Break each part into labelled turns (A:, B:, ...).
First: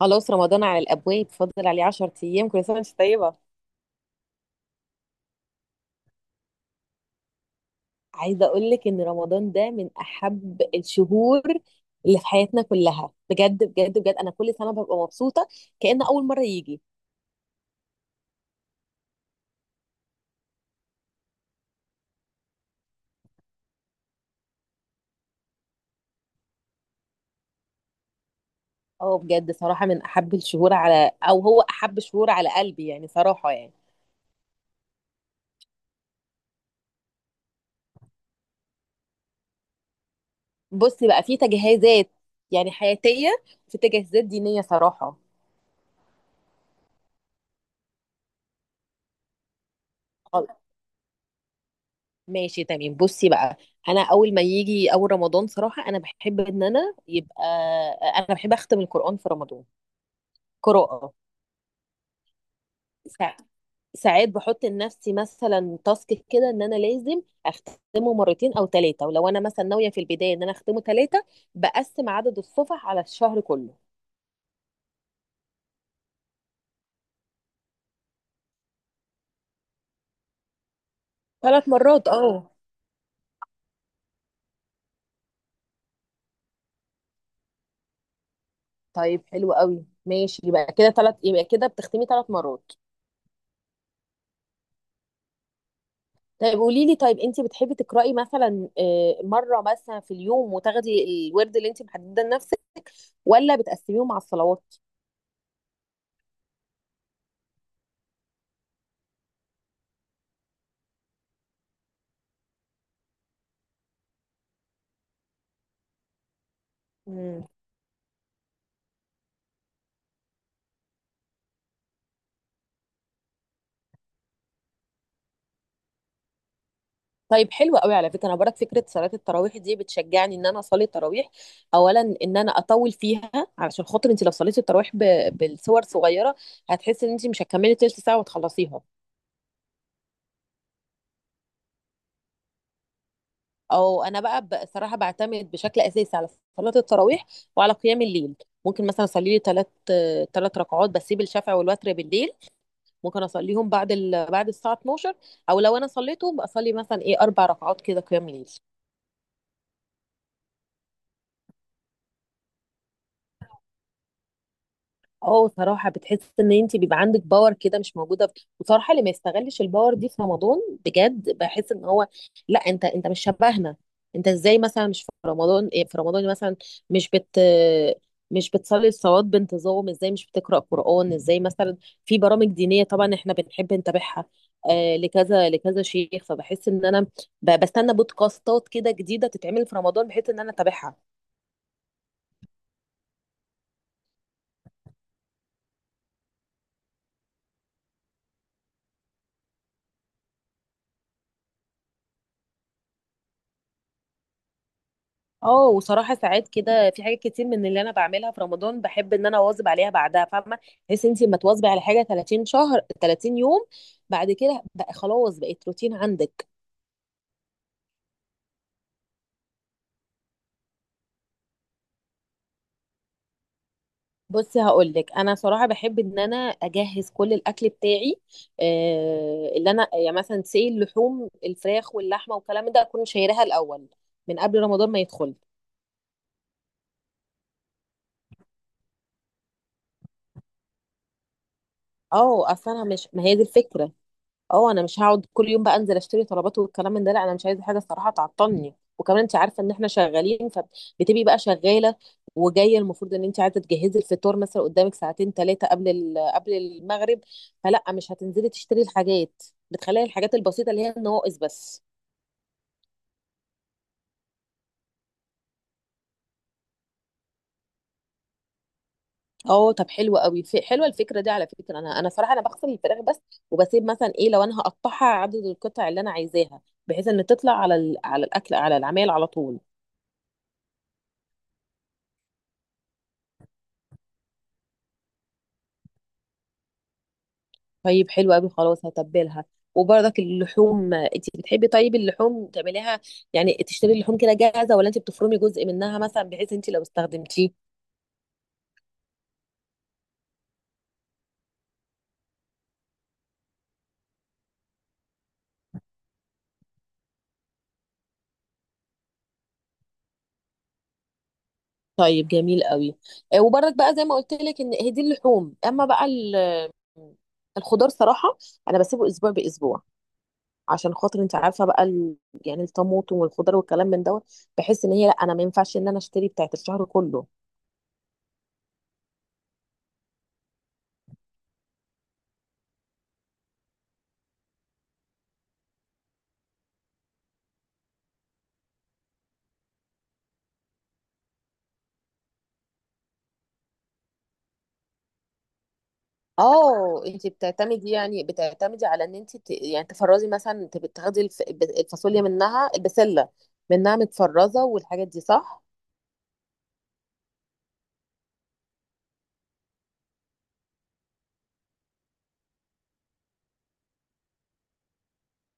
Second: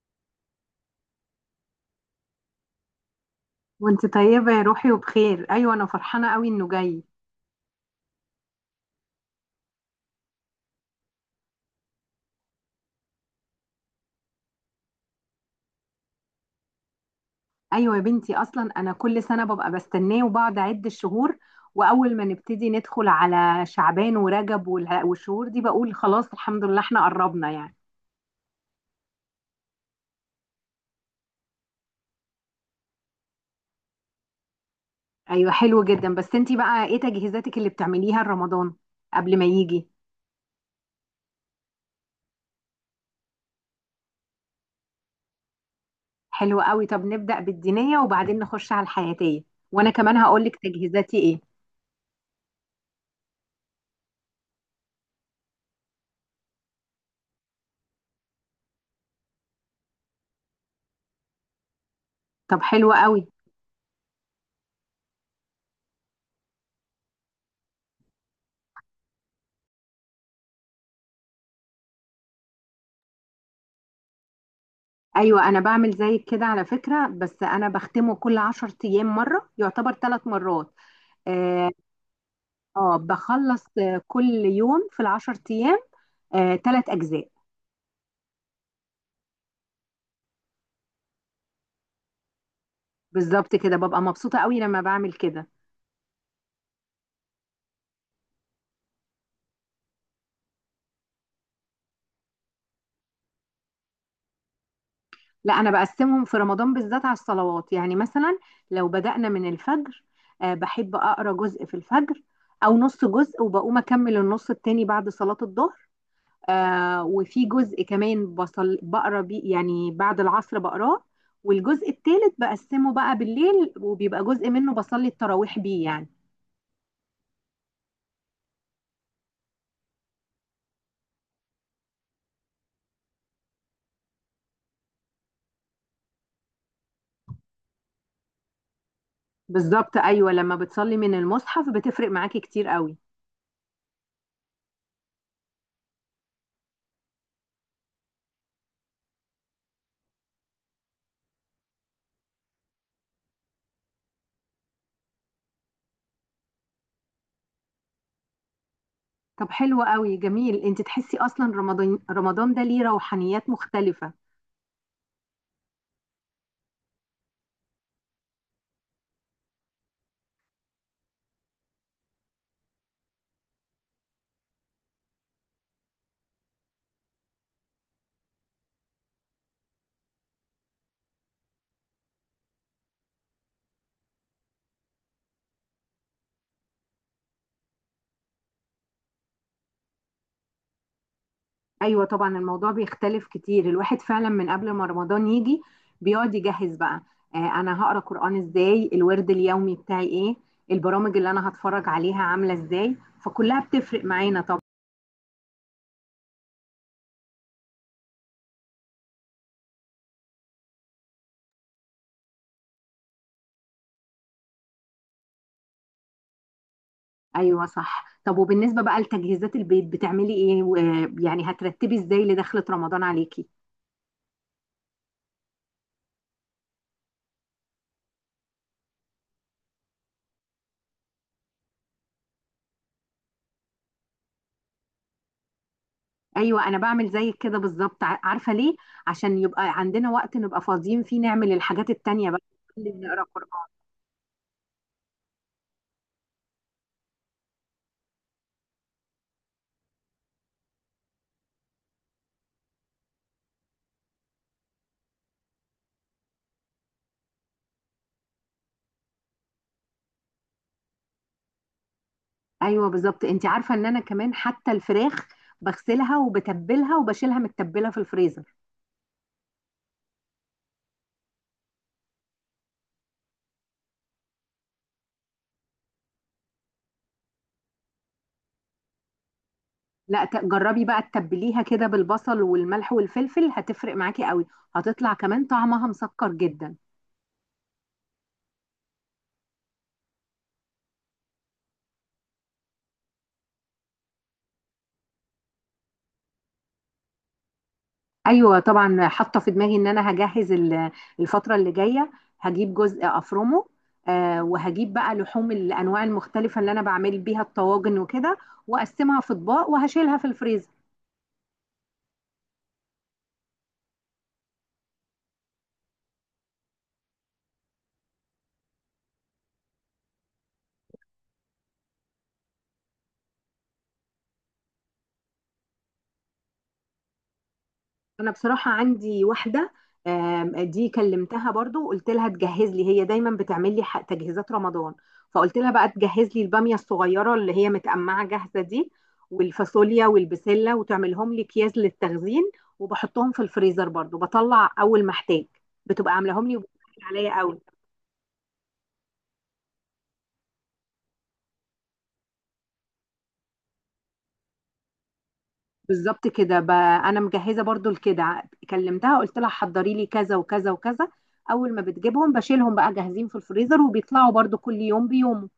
A: خلاص رمضان على الابواب، فاضل عليه 10 ايام. كل سنه وانت طيبه.
B: وانت طيبة يا روحي وبخير، ايوه انا فرحانة قوي انه جاي.
A: عايزه اقول لك ان رمضان ده من احب الشهور اللي في حياتنا كلها، بجد بجد بجد. انا كل سنه ببقى مبسوطه كأن اول مره يجي.
B: ايوه يا بنتي، اصلا انا كل سنة ببقى بستناه وبقعد اعد الشهور. واول ما نبتدي ندخل على شعبان ورجب والشهور دي بقول خلاص الحمد لله احنا قربنا يعني.
A: اه بجد صراحه من احب الشهور على، او هو احب شهور على قلبي يعني صراحه يعني.
B: ايوه حلو جدا، بس انت بقى ايه تجهيزاتك اللي بتعمليها لرمضان قبل ما يجي؟
A: بصي بقى، في تجهيزات يعني حياتيه، في تجهيزات دينيه صراحه.
B: حلو قوي، طب نبدأ بالدينية وبعدين نخش على الحياتية، وانا كمان هقولك تجهيزاتي ايه.
A: ماشي تمام، بصي بقى. انا اول ما يجي اول رمضان صراحه، انا بحب ان انا يبقى، انا بحب اختم القران في رمضان قراءه.
B: طب حلو قوي.
A: ساعات ساعات بحط لنفسي مثلا تاسك كده ان انا لازم اختمه مرتين او ثلاثه، ولو انا مثلا ناويه في البدايه ان انا اختمه ثلاثه بقسم عدد الصفح على الشهر كله.
B: ايوه انا بعمل زيك كده على فكره، بس انا بختمه كل 10 ايام مره، يعتبر ثلاث مرات.
A: ثلاث
B: اه.
A: مرات اه.
B: آه، بخلص كل يوم في العشر ايام. آه، ثلاث اجزاء.
A: طيب حلو قوي، ماشي، يبقى كده ثلاث، يبقى كده بتختمي ثلاث مرات.
B: بالظبط كده، ببقى مبسوطه قوي لما بعمل كده.
A: طيب قولي لي، طيب انت بتحبي تقرأي مثلا آه، مرة مثلا في اليوم وتاخدي الورد اللي انت محدده لنفسك، ولا بتقسميهم مع الصلوات؟
B: لا، انا بقسمهم في رمضان بالذات على الصلوات، يعني مثلا لو بدأنا من الفجر. آه، بحب اقرا جزء في الفجر، او نص جزء وبقوم اكمل النص التاني بعد صلاه الظهر. وفي
A: مم.
B: جزء كمان بصل بقرا بيه يعني بعد العصر بقراه. والجزء الثالث بقسمه بقى بالليل، وبيبقى جزء منه بصلي التراويح بيه يعني.
A: طيب حلوة قوي، على فكرة انا برك فكرة صلاة التراويح دي بتشجعني ان انا اصلي التراويح، اولا ان انا اطول فيها. علشان خاطر انت لو صليتي التراويح بالصور صغيرة هتحسي ان انت مش هتكملي تلت ساعة وتخلصيها.
B: بالظبط، ايوه لما بتصلي من المصحف بتفرق معاكي كتير قوي.
A: او انا بقى بصراحة بعتمد بشكل اساسي على صلاة التراويح وعلى قيام الليل. ممكن مثلا اصلي لي ثلاث، ثلاث ركعات، بسيب الشفع والوتر بالليل. ممكن اصليهم بعد الساعه 12، او لو انا صليتهم بصلي مثلا ايه اربع ركعات كده قيام ليل.
B: طب حلو قوي جميل، انت تحسي اصلا رمضان رمضان ده ليه روحانيات مختلفة؟
A: اه صراحة بتحس ان انت بيبقى عندك باور كده مش موجودة، وصراحة اللي ما يستغلش الباور دي في رمضان بجد بحس ان هو، لا انت مش شبهنا. انت ازاي مثلا مش في رمضان، إيه في رمضان مثلا، مش بت مش بتصلي الصلوات بانتظام ازاي، مش بتقرأ قرآن ازاي مثلا. في برامج دينية طبعا احنا بنحب نتابعها، آه لكذا لكذا شيخ، فبحس ان انا بستنى بودكاستات كده جديدة تتعمل في رمضان بحيث ان انا اتابعها.
B: ايوه طبعا، الموضوع بيختلف كتير، الواحد فعلا من قبل ما رمضان يجي بيقعد يجهز بقى. انا هقرا قرآن ازاي، الورد اليومي بتاعي ايه، البرامج اللي انا هتفرج عليها عامله ازاي، فكلها بتفرق معانا طبعا.
A: اه وصراحه ساعات كده في حاجات كتير من اللي انا بعملها في رمضان بحب ان انا اواظب عليها بعدها، فاهمه، بحيث انت لما تواظبي على حاجه 30 شهر 30 يوم، بعد كده بقى خلاص بقت روتين عندك.
B: ايوه صح، طب وبالنسبه بقى لتجهيزات البيت بتعملي ايه يعني هترتبي ازاي لدخلة رمضان عليكي؟
A: بصي هقول لك، انا صراحه بحب ان انا اجهز كل الاكل بتاعي، آه اللي انا يعني مثلا سي اللحوم الفراخ واللحمه والكلام ده اكون شايراها الاول من قبل رمضان ما يدخل.
B: ايوه انا بعمل زيك كده بالظبط، عارفه ليه؟ عشان يبقى عندنا وقت نبقى فاضيين فيه نعمل الحاجات التانية بقى،
A: اه اصل انا مش، ما
B: نقرا
A: هي دي
B: قرآن.
A: الفكره. اه انا مش هقعد كل يوم بقى انزل اشتري طلبات والكلام من ده، لا انا مش عايزه حاجه الصراحه تعطلني، وكمان انت عارفه ان احنا شغالين، فبتبقي بقى شغاله وجايه، المفروض ان انت عايزه تجهزي الفطار مثلا قدامك ساعتين ثلاثه قبل المغرب، فلا مش هتنزلي تشتري الحاجات، بتخلي الحاجات البسيطه اللي هي النواقص بس.
B: ايوه بالظبط، انت عارفه ان انا كمان حتى الفراخ بغسلها وبتبلها وبشيلها متبله في الفريزر.
A: اه طب حلوه قوي، في حلوه الفكره دي على فكره، انا صراحه انا بغسل الفراخ بس، وبسيب مثلا ايه لو انا هقطعها عدد القطع اللي انا عايزاها، بحيث ان تطلع على الاكل على العمال على طول.
B: لا، جربي بقى تتبليها كده بالبصل والملح والفلفل، هتفرق معاكي قوي، هتطلع كمان طعمها مسكر جدا.
A: طيب حلو قوي، خلاص هتبلها. وبرضك اللحوم انت بتحبي، طيب اللحوم تعمليها يعني تشتري اللحوم كده جاهزه، ولا انت بتفرمي جزء منها مثلا بحيث انت لو استخدمتيه.
B: ايوه طبعا، حاطه في دماغي ان انا هجهز الفتره اللي جايه. هجيب جزء افرمه. وهجيب بقى لحوم الانواع المختلفه اللي انا بعمل بيها الطواجن وكده، واقسمها في اطباق وهشيلها في الفريزر.
A: طيب جميل قوي، آه، وبرضك بقى زي ما قلت لك ان هي دي اللحوم، اما بقى الخضار صراحه انا بسيبه اسبوع باسبوع، عشان خاطر انت عارفه بقى ال...، يعني الطماطم والخضار والكلام من دوت، بحس ان هي، لا انا ما ينفعش ان انا اشتري بتاعت الشهر كله.
B: انا بصراحه عندي واحده، دي كلمتها برضو وقلت لها تجهز لي، هي دايما بتعمل لي تجهيزات رمضان. فقلت لها بقى تجهز لي الباميه الصغيره اللي هي متقمعه جاهزه دي، والفاصوليا والبسله، وتعملهم لي اكياس للتخزين، وبحطهم في الفريزر برضو بطلع اول ما احتاج، بتبقى عاملاهم لي وبتسهل
A: اه انت
B: عليا قوي.
A: بتعتمدي، يعني بتعتمدي على ان انت ت-، يعني تفرزي مثلا، انت بتاخدي الفاصوليا منها، البسله منها متفرزه، والحاجات دي صح.
B: بالظبط كده، انا مجهزه برضو لكده. كلمتها قلت لها حضري لي كذا وكذا وكذا، اول ما بتجيبهم بشيلهم بقى جاهزين في الفريزر وبيطلعوا برضو كل يوم بيومه.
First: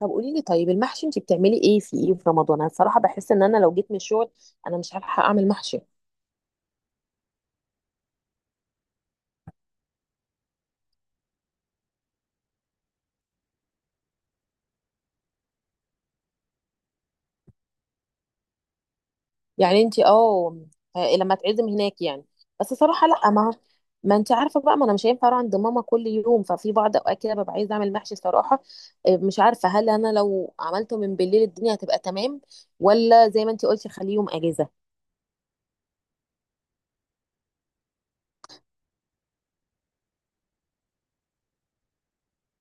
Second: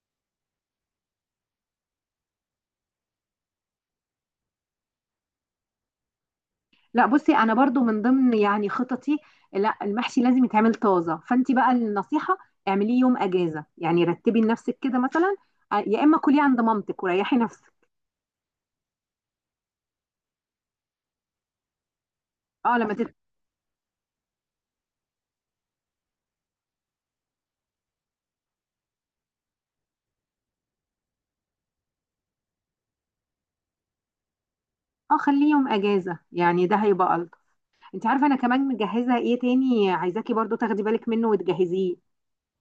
A: طب قولي لي، طيب المحشي انت بتعملي ايه في ايه في رمضان؟ انا الصراحه بحس ان انا لو جيت من الشغل انا مش هلحق اعمل محشي.
B: لا بصي، انا برضو من ضمن يعني خططي. لا، المحشي لازم يتعمل طازه، فانت بقى النصيحه اعمليه يوم اجازه، يعني رتبي لنفسك كده مثلا. آه، يا اما كليه عند مامتك وريحي نفسك.
A: يعني انت اه، آه، لما تعزم هناك يعني، بس
B: اه، لما
A: صراحه
B: تت.
A: لا، ما انت عارفه بقى، ما انا مش هينفع اروح عند ماما كل يوم، ففي بعض اوقات كده ببقى عايزه اعمل محشي صراحه. آه، مش عارفه هل انا لو عملته من بالليل الدنيا هتبقى تمام، ولا زي ما انت قلتي خليه يوم اجازه.
B: اه، خليه يوم اجازه، يعني ده هيبقى الطف. انت عارفه انا كمان مجهزه ايه تاني؟ عايزاكي برضو تاخدي بالك منه وتجهزيه.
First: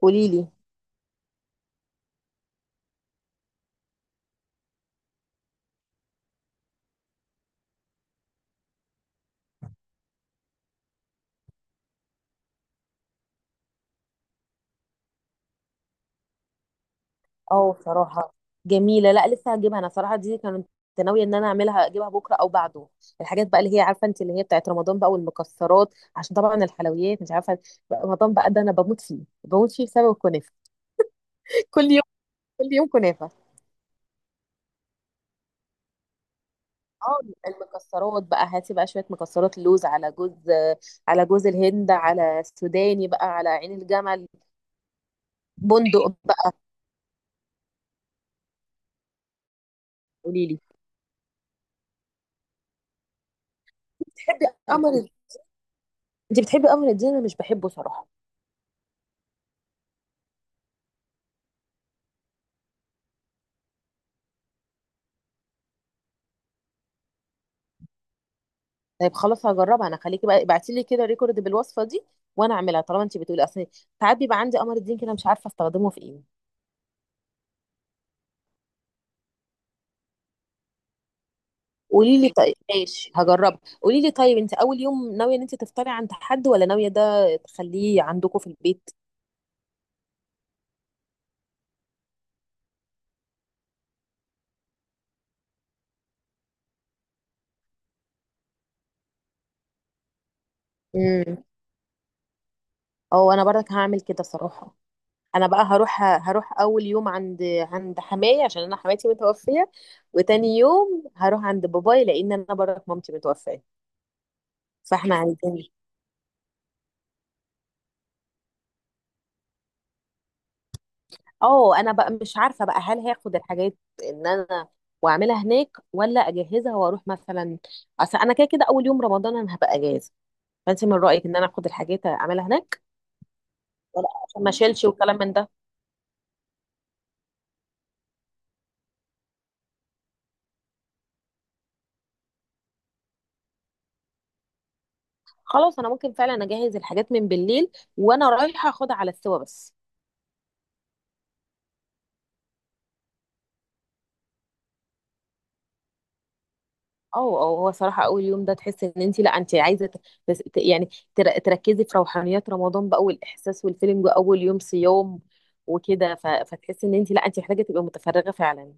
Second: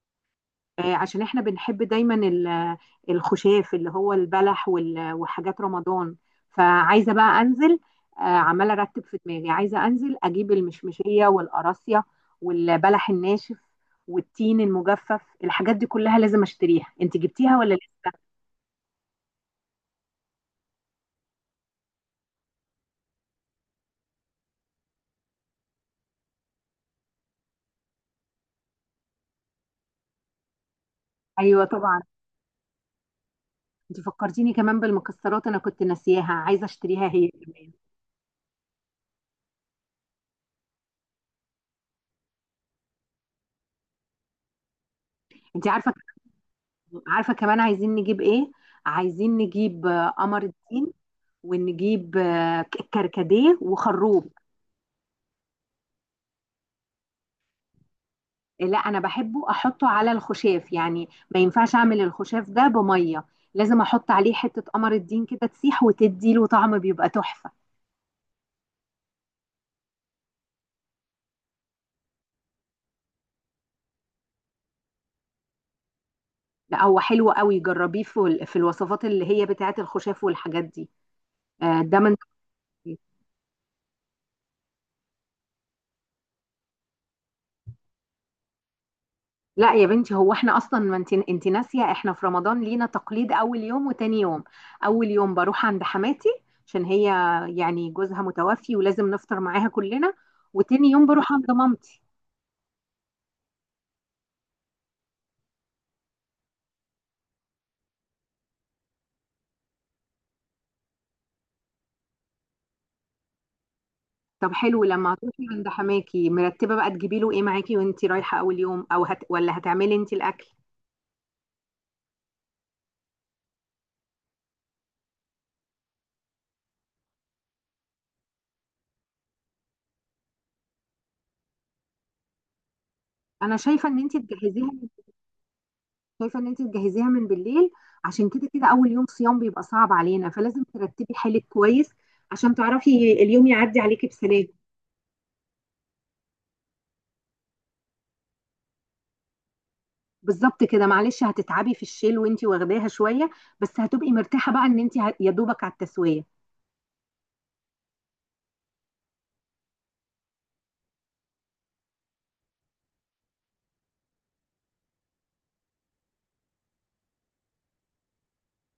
A: قولي لي.
B: آه، عشان احنا بنحب دايما الخشاف اللي هو البلح وحاجات رمضان، فعايزه بقى انزل. آه، عماله ارتب في دماغي، عايزه انزل اجيب المشمشيه والقراصيه والبلح الناشف والتين المجفف، الحاجات دي كلها لازم اشتريها. انت جبتيها ولا
A: اه
B: لسه؟
A: صراحه جميله، لا لسه هجيبها. انا صراحه دي كنت ناويه ان انا اعملها، اجيبها بكره او بعده. الحاجات بقى اللي هي، عارفه انت، اللي هي بتاعت رمضان بقى، والمكسرات، عشان طبعا الحلويات مش عارفه، رمضان بقى ده انا بموت فيه، بموت فيه بسبب الكنافه.
B: ايوه
A: كل
B: طبعا.
A: كل يوم كنافة.
B: انت فكرتيني كمان بالمكسرات، انا كنت ناسياها عايزه اشتريها
A: اه
B: هي كمان.
A: المكسرات بقى، هاتي بقى شوية مكسرات، لوز على جوز، على جوز الهند، على سوداني بقى، على عين الجمل،
B: انت عارفه.
A: بندق بقى.
B: عارفه كمان عايزين نجيب ايه؟ عايزين نجيب قمر
A: قولي لي،
B: الدين، ونجيب كركديه وخروب.
A: بتحبي قمر، انت بتحبي قمر الدين؟ انا مش بحبه صراحة.
B: لا، انا بحبه احطه على الخشاف، يعني ما ينفعش اعمل الخشاف ده بميه، لازم احط عليه حته قمر الدين كده تسيح وتدي له طعم، بيبقى تحفه.
A: طيب خلاص هجربها انا، خليكي بقى ابعتي لي كده ريكورد بالوصفة دي وانا اعملها، طالما انت بتقولي. اصل ساعات بيبقى عندي قمر الدين كده مش عارفة استخدمه في ايه.
B: لا، هو حلو قوي، جربيه في الوصفات اللي هي بتاعت الخشاف والحاجات دي. آه، ده من.
A: قولي لي طيب، ماشي هجربها. قولي لي طيب، انت اول يوم ناوية ان انت تفطري عند حد، ولا ناوية ده تخليه عندكم في البيت؟
B: لا يا بنتي، هو احنا اصلا، ما انت ناسيه احنا في رمضان لينا تقليد اول يوم وتاني يوم. اول يوم بروح عند حماتي، عشان هي يعني جوزها متوفي ولازم نفطر معاها كلنا. وتاني يوم بروح عند مامتي.
A: اه انا برضك هعمل كده صراحه، انا بقى هروح، هروح اول يوم عند حماية عشان انا حماتي متوفيه، وتاني يوم هروح عند باباي لان انا برضك مامتي متوفيه،
B: طب حلو، لما
A: فاحنا
B: هتروحي عند
A: عايزين.
B: حماكي مرتبه بقى تجيبي له ايه معاكي وانت رايحه اول يوم، او هت، ولا هتعملي انت الاكل؟
A: اه انا بقى مش عارفه بقى هل هاخد الحاجات ان انا واعملها هناك، ولا اجهزها واروح مثلا. اصل انا كده كده اول يوم رمضان انا هبقى اجازه، فانت من رايك ان انا اخد الحاجات اعملها هناك،
B: انا شايفه ان
A: ولا
B: انت
A: عشان ما
B: تجهزيها.
A: اشيلش وكلام من ده.
B: شايفه ان انت تجهزيها من بالليل، عشان كده كده اول يوم صيام بيبقى صعب علينا، فلازم ترتبي حالك كويس عشان تعرفي اليوم يعدي عليكي بسلام.
A: خلاص انا ممكن فعلا اجهز الحاجات من بالليل وانا رايحه اخدها على السوا بس.
B: بالظبط كده، معلش هتتعبي في الشيل وانتي واخداها شويه، بس هتبقي مرتاحه بقى ان انتي يا دوبك على التسويه.
A: اه اه، هو صراحة أول يوم ده تحس إن أنت، لا أنت عايزة تس- ت- يعني تركزي في روحانيات رمضان بقى والإحساس والفيلم أول يوم صيام وكده، فتحسي إن أنت، لا أنت محتاجة تبقي متفرغة فعلا،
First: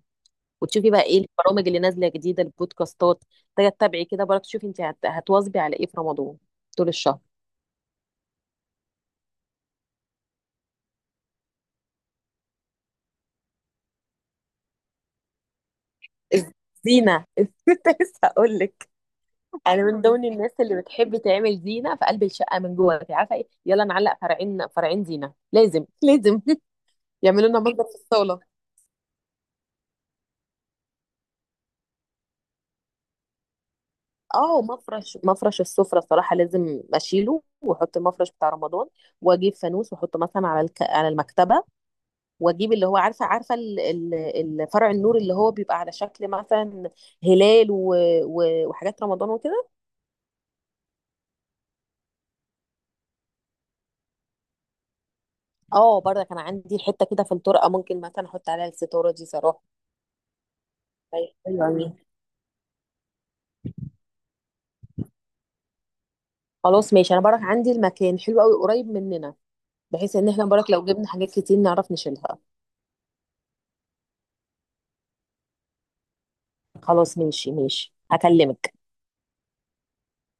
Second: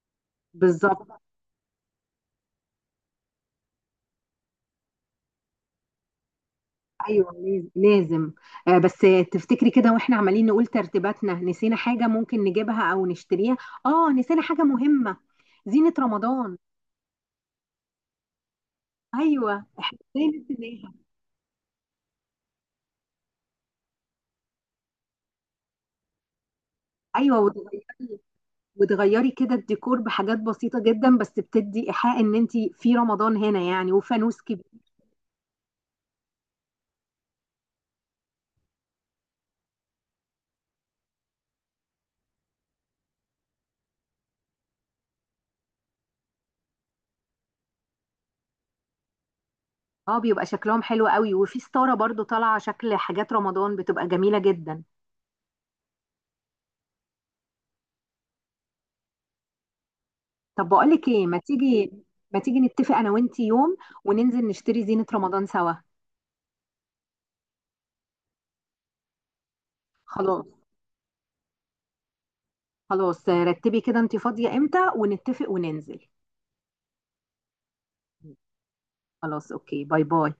A: وتشوفي بقى
B: بالظبط
A: إيه البرامج اللي نازلة جديدة، البودكاستات محتاجة تتابعي كده برضه، تشوفي أنت هتواظبي على إيه في رمضان طول الشهر.
B: ايوه، لازم. بس تفتكري كده واحنا عمالين نقول ترتيباتنا نسينا حاجه ممكن نجيبها او نشتريها؟ اه، نسينا حاجه مهمه، زينه رمضان.
A: زينة كنت لسه هقول لك.
B: ايوه،
A: أنا
B: احنا
A: من ضمن
B: ازاي
A: الناس اللي
B: نسيناها؟
A: بتحب تعمل زينة في قلب الشقة من جوه، أنت عارفة إيه، يلا نعلق فرعين فرعين، زينة لازم لازم
B: ايوه
A: يعملوا لنا
B: وتغيري.
A: مصدر في الصالة.
B: وتغيري كده الديكور بحاجات بسيطه جدا، بس بتدي ايحاء ان انتي في رمضان هنا يعني، وفانوس.
A: اه مفرش السفرة صراحة لازم اشيله واحط المفرش بتاع رمضان، واجيب فانوس واحطه مثلا على المكتبة، واجيب اللي هو عارفة عارفة ال... ال... فرع النور اللي هو بيبقى على شكل مثلا هلال و... و... وحاجات رمضان وكده.
B: اه، بيبقى شكلهم حلو قوي، وفي ستارة برضو طالعة شكل حاجات رمضان بتبقى جميلة جدا.
A: اه برضه كان عندي حتة كده في الطرقة ممكن مثلا احط عليها الستارة دي صراحة.
B: طب بقولك ايه،
A: طيب، حلو أوي.
B: ما تيجي نتفق انا وانتي يوم وننزل نشتري زينة رمضان سوا.
A: خلاص ماشي، انا برك عندي المكان حلو قوي قريب مننا، بحيث ان احنا
B: خلاص.
A: برك لو جبنا حاجات كتير نعرف نشيلها.
B: خلاص، رتبي كده انتي فاضية امتى ونتفق وننزل.
A: خلاص ماشي ماشي، هكلمك.
B: خلاص، اوكي، باي باي.